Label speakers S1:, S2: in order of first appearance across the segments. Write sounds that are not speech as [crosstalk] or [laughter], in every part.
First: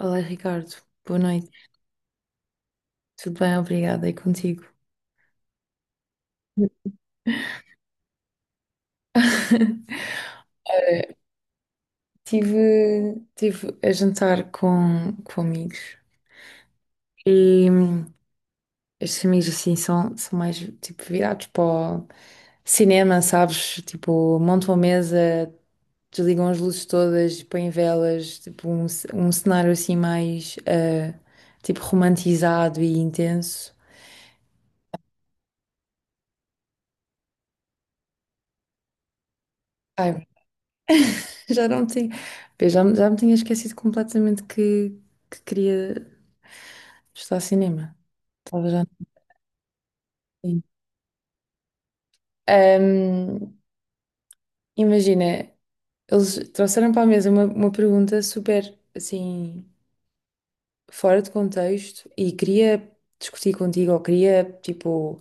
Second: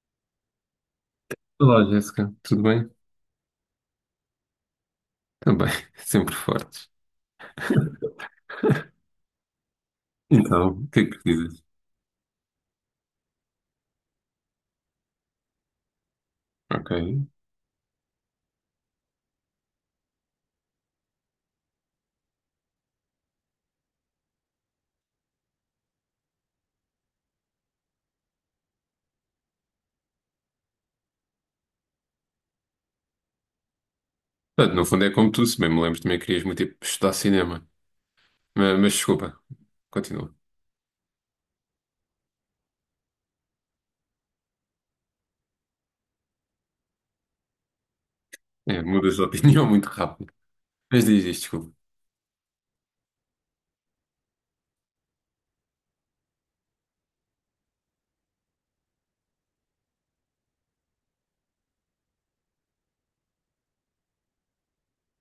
S1: Olá, Ricardo. Boa noite.
S2: Olá, Jéssica, tudo bem?
S1: Tudo bem? Obrigada. E contigo?
S2: Também, [laughs] sempre fortes.
S1: [laughs]
S2: Então, o que é
S1: Eh,
S2: que dizes?
S1: Tive, tive a jantar com amigos
S2: Ok.
S1: e estes amigos assim são mais tipo virados para o cinema, sabes? Tipo, montam a mesa, desligam as luzes todas, põem velas, tipo um cenário assim mais tipo romantizado e intenso.
S2: Portanto, no fundo é como tu, se bem me lembro, também querias muito ir estudar cinema. Mas desculpa,
S1: Ai,
S2: continua.
S1: [laughs] já não tinha, já me tinha esquecido completamente que queria. Está a cinema. Estava já
S2: É,
S1: no
S2: mudas de opinião [laughs] muito rápido.
S1: cinema.
S2: Mas diz isto, desculpa.
S1: Ahm, imagina, eles trouxeram para a mesa uma pergunta super, assim, fora de contexto e queria discutir contigo ou queria, tipo,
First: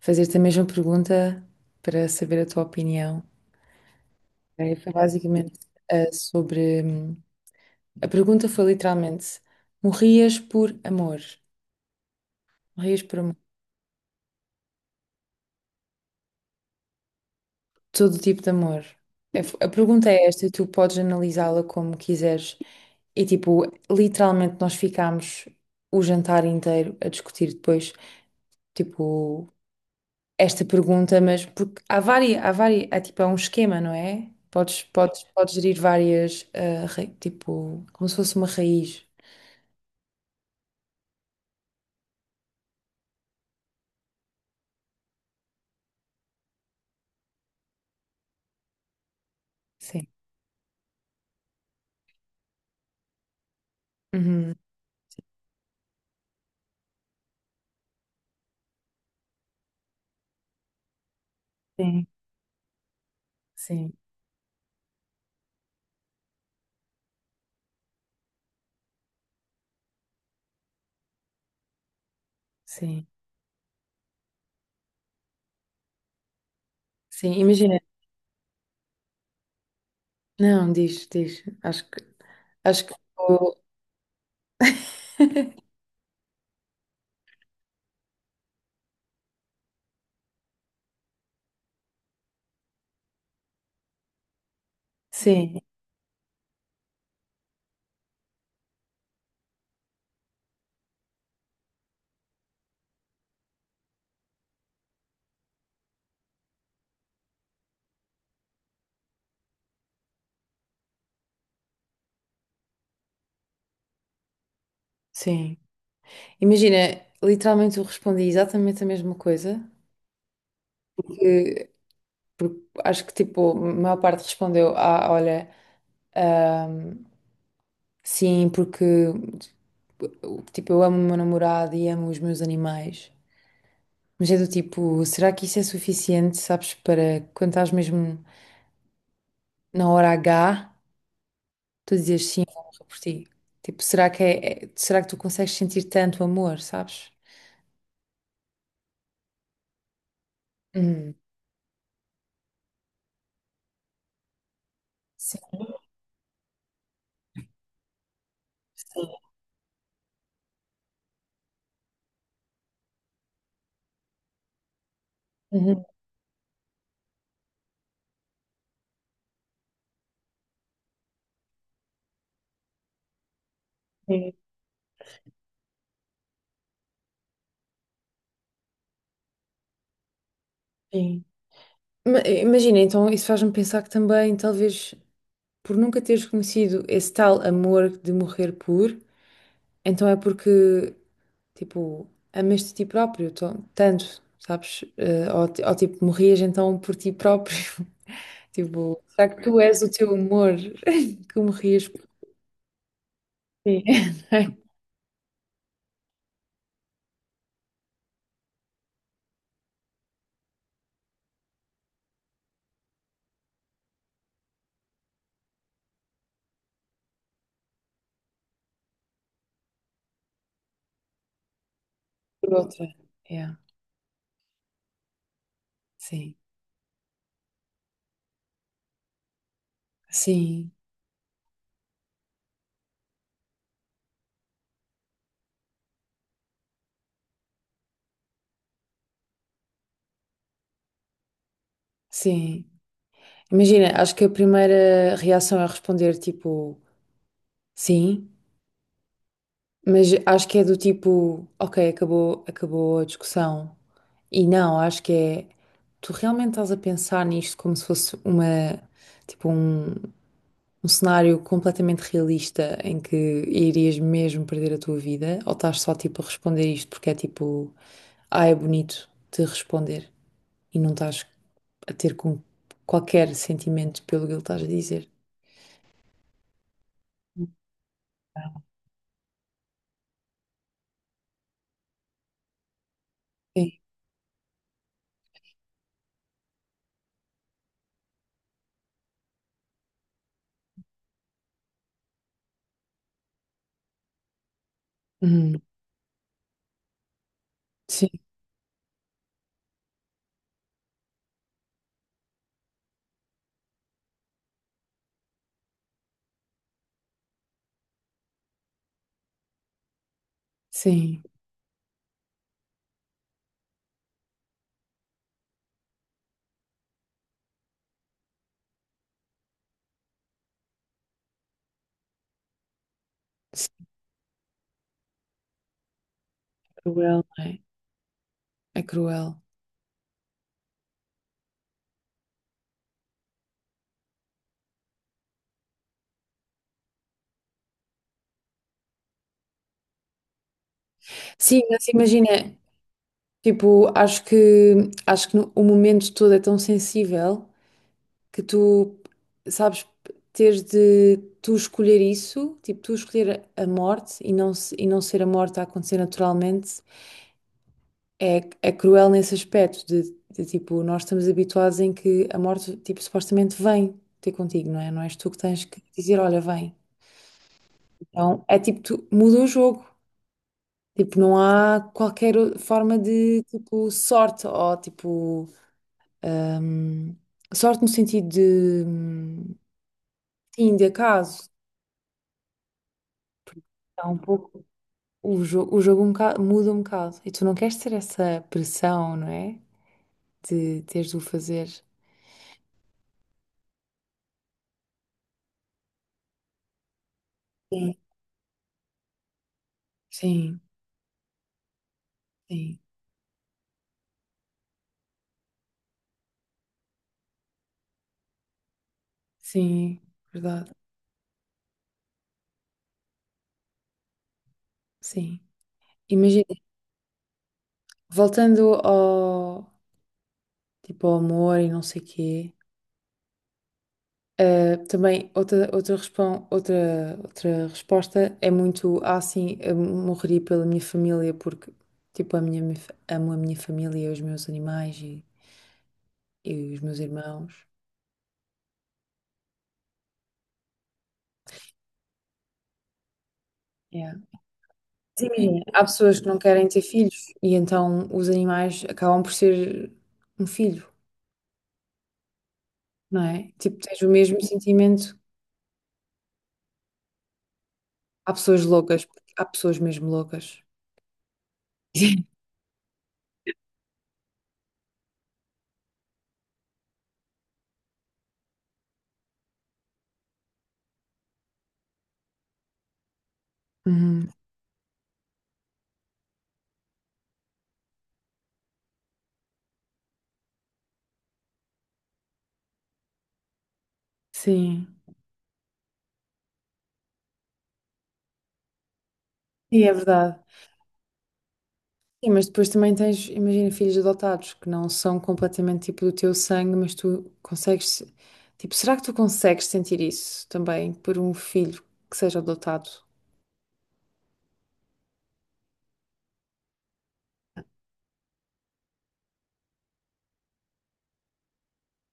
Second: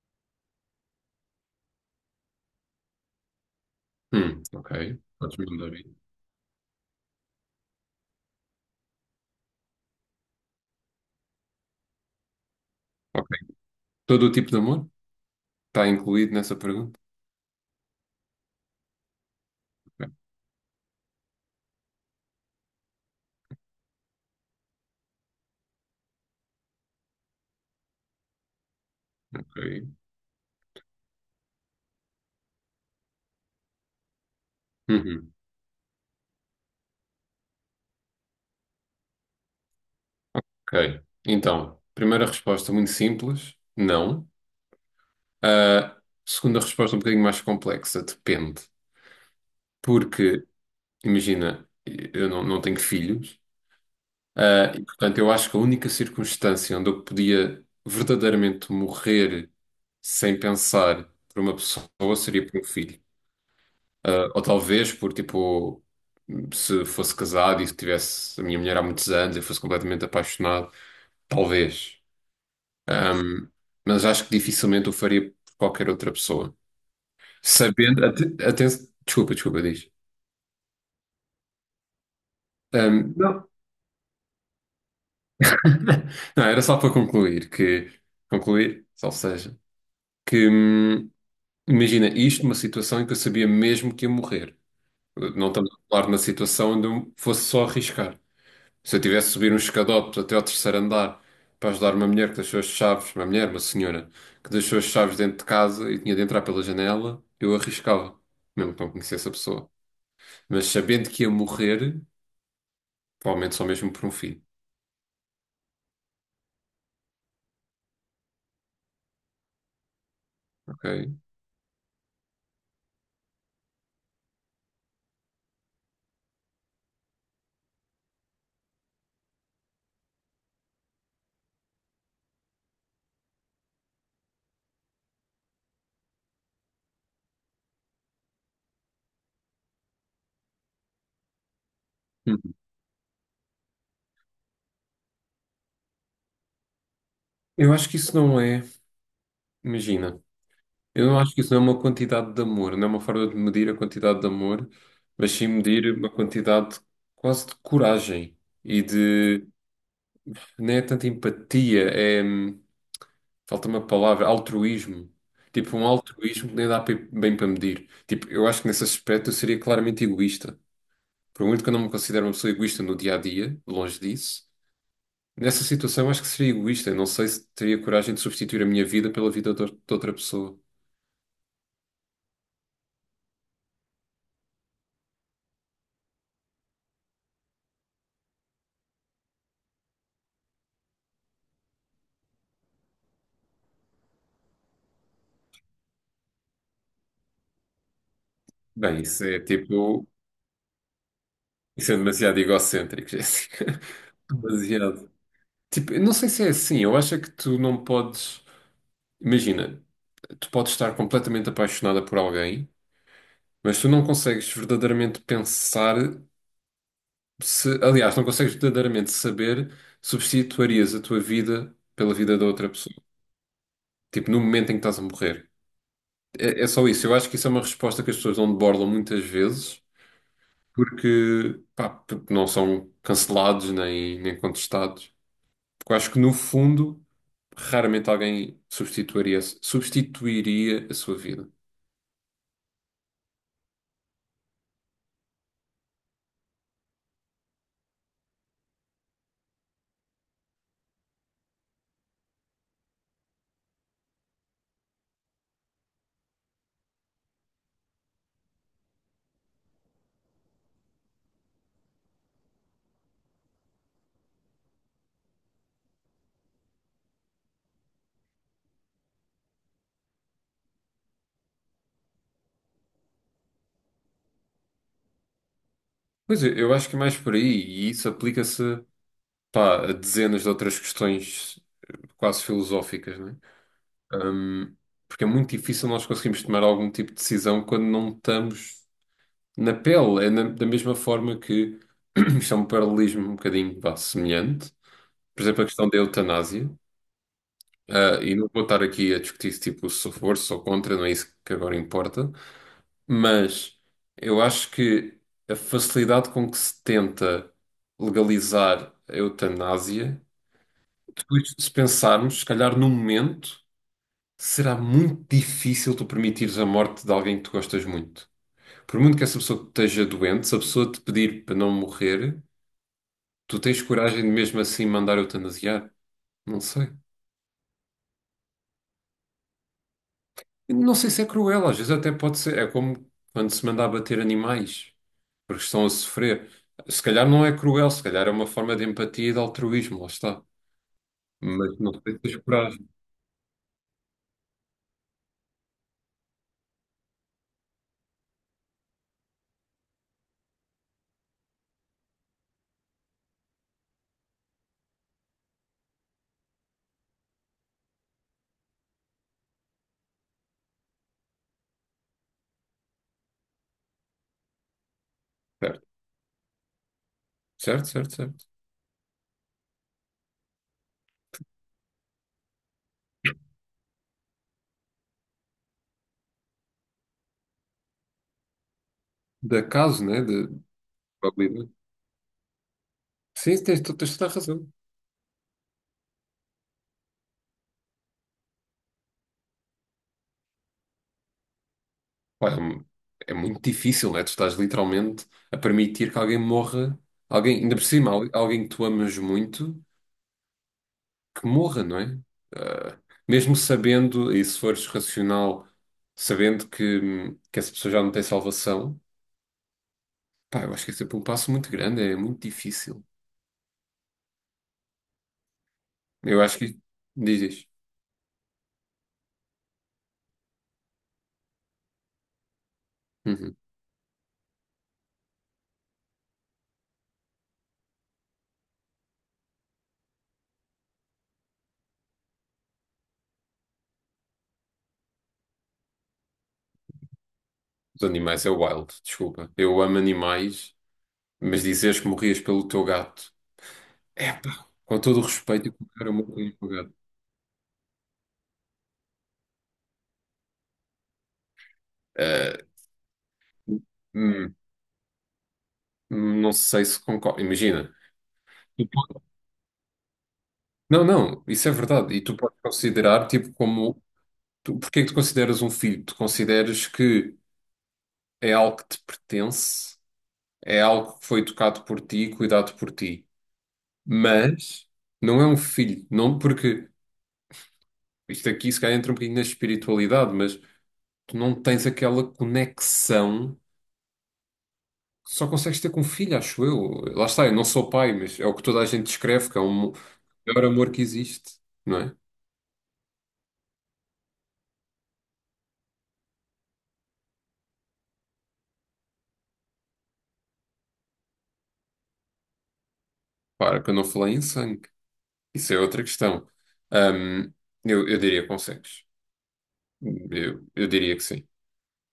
S1: fazer-te a mesma pergunta para saber a tua opinião.
S2: Ok.
S1: Foi
S2: Podes me
S1: basicamente,
S2: mandar aí.
S1: sobre... A pergunta foi literalmente, morrias por amor? Morrias por
S2: Ok.
S1: amor?
S2: Todo o tipo de amor está incluído nessa pergunta?
S1: Todo tipo de amor. A pergunta é esta e tu podes analisá-la como quiseres. E tipo, literalmente nós ficámos o jantar inteiro a discutir depois, tipo,
S2: Ok.
S1: esta pergunta, mas porque há várias, há tipo, é um esquema, não é? Podes, podes,
S2: Uhum,
S1: podes gerir várias, tipo, como se fosse uma raiz.
S2: ok. Então, primeira resposta muito simples, não. A segunda resposta um bocadinho mais complexa, depende.
S1: Sim.
S2: Porque imagina, eu não tenho filhos,
S1: Uhum.
S2: e portanto eu acho que a única circunstância onde eu podia verdadeiramente morrer sem pensar por uma pessoa
S1: Sim,
S2: seria por um filho.
S1: sim,
S2: Ah, ou talvez por tipo, se fosse casado e se tivesse a minha mulher há muitos anos e fosse completamente apaixonado, talvez.
S1: sim.
S2: Ahm, mas acho que dificilmente o faria por qualquer outra pessoa.
S1: Sim, imagina.
S2: Sabendo, desculpa, desculpa, diz.
S1: Não, diz, diz. Acho que.
S2: Não,
S1: [laughs]
S2: [laughs] não, era só para concluir que, concluir, ou seja, que imagina isto uma situação em que eu sabia mesmo que ia morrer. Não
S1: Sim,
S2: estamos a falar de uma situação onde eu fosse só arriscar. Se eu tivesse de subir uns escadotes até ao terceiro andar para ajudar uma mulher que deixou as chaves, uma mulher, uma senhora, que deixou as chaves dentro de casa e tinha de entrar pela janela, eu arriscava, mesmo que não conhecesse a pessoa. Mas sabendo que ia morrer, provavelmente só mesmo por um filho,
S1: sim. Imagina, literalmente eu respondi exatamente a mesma coisa,
S2: ok?
S1: que, porque acho que tipo, a maior parte respondeu, ah, olha, ahm, sim, porque tipo, eu amo o meu namorado e amo os meus animais. Mas é do tipo, será que isso é suficiente, sabes, para quando estás mesmo na hora H, tu dizes sim, eu
S2: Uhum.
S1: morro por ti? Tipo, será que é, é- será que tu consegues sentir tanto amor, sabes?
S2: Eu acho que isso não é, imagina. Eu
S1: Hum,
S2: não acho que isso não é uma quantidade de amor, não é uma forma de medir a quantidade de amor, mas
S1: sim,
S2: sim medir uma quantidade quase de coragem e
S1: sim.
S2: de. Nem é tanta empatia, é. Falta uma palavra, altruísmo. Tipo,
S1: Uhum,
S2: um altruísmo que nem bem para medir. Tipo, eu acho que nesse aspecto eu seria claramente egoísta. Por muito que eu não me considere uma pessoa egoísta no dia a dia, longe
S1: sim,
S2: disso, nessa situação eu acho que seria egoísta. Eu não sei se teria coragem de substituir a minha vida pela vida de outra pessoa.
S1: sim. Imagina, então isso faz-me pensar que também, talvez, por nunca teres conhecido esse tal amor de morrer por, então é porque, tipo, amaste a ti próprio tanto, sabes? Ou, tipo, morrias então por ti próprio. [laughs]
S2: Bem,
S1: Tipo,
S2: isso
S1: será
S2: é
S1: que tu és o
S2: tipo.
S1: teu amor [laughs] que morrias
S2: Isso é
S1: por
S2: demasiado egocêntrico,
S1: ti?
S2: Jéssica. [laughs]
S1: [laughs]
S2: Demasiado. Tipo, eu não sei se é assim. Eu acho é que tu não podes. Imagina, tu podes estar completamente apaixonada por alguém, mas tu não consegues verdadeiramente pensar se. Aliás, não consegues verdadeiramente saber se substituirias a tua vida pela vida da
S1: Por
S2: outra
S1: outra.
S2: pessoa.
S1: Yeah.
S2: Tipo, no momento em que estás a morrer.
S1: Sim,
S2: É, é só isso. Eu acho que isso é uma resposta que as pessoas não debordam muitas vezes
S1: sim,
S2: porque, pá, porque não são cancelados nem contestados. Porque eu acho que no fundo raramente alguém substituiria a sua vida.
S1: sim. Imagina, acho que a primeira reação é responder, tipo, sim. Mas acho que é do tipo, ok, acabou, acabou a discussão. E não, acho que é, tu realmente estás a pensar nisto como se fosse uma, tipo um, um cenário completamente realista em que irias mesmo perder a tua vida? Ou estás só tipo a responder isto porque é tipo, ah, é bonito de responder e não estás a ter com qualquer sentimento pelo que ele estás a dizer?
S2: Pois eu acho que é mais por aí, e isso aplica-se, pá, a dezenas de outras questões quase filosóficas, né?
S1: Sim.
S2: Hum, porque é muito difícil nós conseguirmos tomar algum tipo de decisão quando não estamos na pele. Da mesma forma que [clears throat] isto é um paralelismo um bocadinho, vá, semelhante. Por
S1: Uhum.
S2: exemplo, a questão da eutanásia.
S1: Sim,
S2: Ah, e não vou estar aqui a discutir tipo, se tipo, se sou contra, não é isso que agora importa. Mas eu acho que a facilidade com que se tenta legalizar a eutanásia,
S1: sim,
S2: depois, se pensarmos, se calhar num momento, será muito difícil tu permitires a morte de alguém que tu gostas muito. Por muito que essa pessoa esteja doente, se a pessoa te pedir para não morrer, tu tens
S1: sim,
S2: coragem de mesmo assim mandar eutanasiar? Não
S1: é
S2: sei.
S1: cruel, não é? É cruel.
S2: Não sei se é cruel, às vezes até pode ser. É como quando se manda abater animais, porque estão a sofrer. Se calhar não é cruel, se calhar é uma forma de empatia e de altruísmo, lá está.
S1: Sim,
S2: Mas
S1: mas
S2: não sei se tens
S1: imagina.
S2: coragem.
S1: Tipo, acho que o momento todo é tão sensível que tu, sabes, teres de tu escolher isso, tipo, tu escolher a morte e não, e não ser a morte a acontecer naturalmente, é, é cruel nesse aspecto de, tipo, nós estamos habituados em que a morte, tipo, supostamente vem ter contigo, não é? Não és tu que tens que
S2: Certo,
S1: dizer, olha, vem.
S2: certo, certo,
S1: Então,
S2: certo.
S1: é tipo, tu muda o jogo. Tipo, não há qualquer forma de, tipo, sorte ou, tipo... Ahm, sorte no sentido de,
S2: De acaso, né? De
S1: sim, de acaso.
S2: probabilidade. Sim, tens,
S1: Está
S2: tens
S1: um
S2: toda a
S1: pouco,
S2: razão.
S1: o, jo o jogo muda um bocado. E tu não queres ter essa pressão, não é? De teres de o fazer.
S2: Pá, é muito difícil, né? Tu estás literalmente a permitir que alguém morra, alguém, ainda por
S1: Sim.
S2: cima, alguém que tu amas muito.
S1: Sim,
S2: Que morra, não é?
S1: sim,
S2: Ah, mesmo sabendo, e se fores racional, sabendo que essa pessoa já não tem salvação,
S1: sim,
S2: pá,
S1: verdade.
S2: eu acho que é sempre um passo muito grande, é muito difícil.
S1: Sim.
S2: Eu
S1: Imagina,
S2: acho que diz isto.
S1: voltando ao, tipo, ao amor e não sei quê.
S2: Uhum.
S1: Também outra resposta é muito sim, eu morreria pela minha família porque tipo, amo a minha família, os meus animais e os meus irmãos.
S2: Os animais é wild, desculpa. Eu amo animais, mas dizeres que morrias pelo teu gato,
S1: Yeah.
S2: é pá, com todo o
S1: Sim, imagina,
S2: respeito eu
S1: há
S2: quero
S1: pessoas que não
S2: morrer
S1: querem
S2: pelo
S1: ter
S2: meu gato.
S1: filhos e então os animais acabam por ser um filho,
S2: Ah,
S1: não é? Tipo, tens o mesmo
S2: hum,
S1: sentimento.
S2: não sei se concordo. Imagina.
S1: Há pessoas
S2: Tu
S1: loucas,
S2: po-
S1: há pessoas mesmo loucas.
S2: Não, não, isso é verdade. E tu
S1: [laughs]
S2: podes considerar tipo como tu, porque é que tu consideras um filho? Tu consideras que é algo que te pertence, é algo que foi tocado por ti, e cuidado por ti.
S1: Uhum.
S2: Mas não é um filho, não porque isto aqui se calhar entra um bocadinho na espiritualidade, mas tu não tens aquela conexão
S1: Sim,
S2: que só consegues ter com um filho, acho eu. Lá está, eu não sou pai, mas é o que toda a gente descreve, que é o
S1: sim, é verdade.
S2: maior amor que existe, não é?
S1: Sim, mas depois também tens, imagina, filhos adotados que não são completamente tipo do teu sangue, mas tu consegues, tipo, será que tu consegues sentir isso também por um filho que seja adotado?
S2: Para que eu não falei em sangue. Isso é outra questão. Ahm, eu diria que consegues. Eu diria que sim.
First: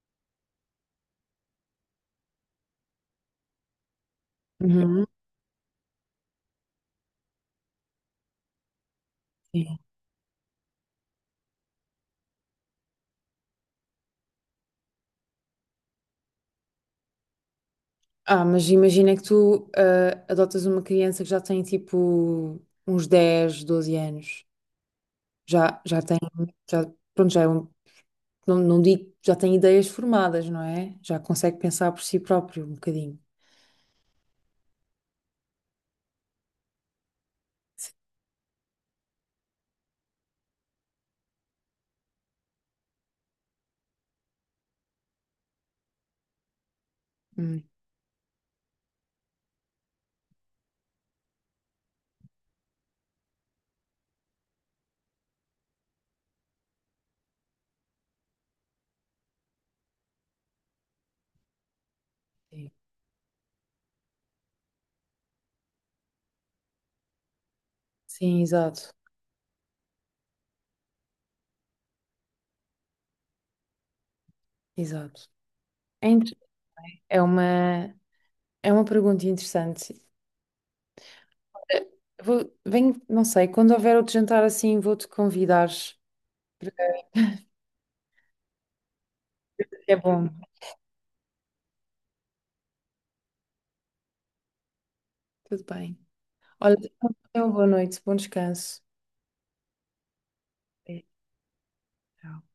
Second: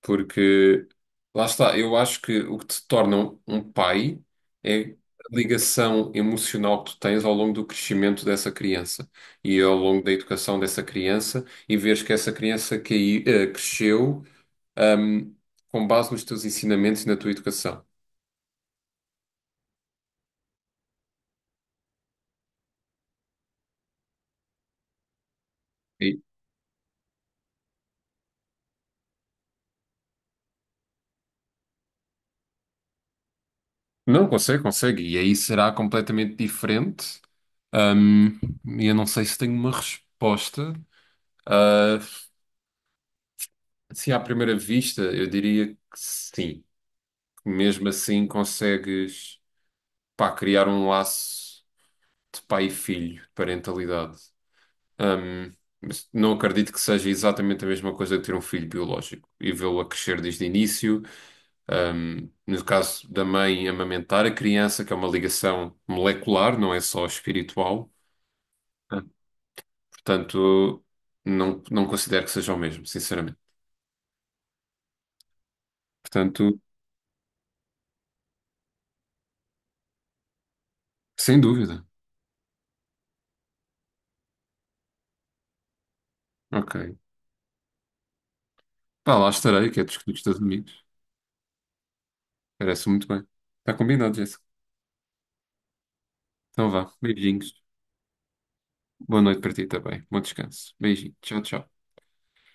S2: Porque lá está, eu acho que o que te torna um pai é
S1: Uhum.
S2: a ligação emocional que tu tens ao longo do crescimento dessa criança e ao
S1: Sim.
S2: longo da educação dessa criança e vês que essa criança que, cresceu, ahm, com base nos teus ensinamentos e na tua educação.
S1: Ah, mas imagina que tu adotas uma criança que já tem tipo uns 10 12 anos. Já tem,
S2: E-
S1: já, pronto, já é um, não, não digo, já tem ideias formadas, não é? Já consegue pensar por si próprio um bocadinho.
S2: não, consegue, consegue. E aí será completamente diferente. Ahm, e eu não sei se tenho uma resposta. Ah, se à primeira vista, eu diria que sim.
S1: Hum,
S2: Mesmo assim consegues, pá, criar um laço de pai e filho, de parentalidade. Ahm, mas não acredito que seja exatamente a mesma coisa que ter um filho biológico e vê-lo a crescer desde o início. No
S1: Sim,
S2: caso da mãe, amamentar a criança, que é uma ligação molecular, não é só espiritual.
S1: sim, exato,
S2: Ah, portanto, não, não considero que seja o mesmo, sinceramente.
S1: exato. É
S2: Portanto,
S1: É uma, é uma pergunta interessante.
S2: sem dúvida.
S1: Eh, Vou, venho, não sei, quando houver outro jantar assim, vou-te convidar.
S2: Ok. Pá, lá estarei, que é
S1: É
S2: discutir dos
S1: bom.
S2: Estados Unidos. Parece muito bem. Está combinado, Jéssica.
S1: Tudo bem.
S2: Então
S1: Olha,
S2: vá,
S1: tenha uma
S2: beijinhos.
S1: boa noite, bom descanso.
S2: Boa noite para ti também. Bom descanso.
S1: É,
S2: Beijinho. Tchau, tchau.
S1: tchau.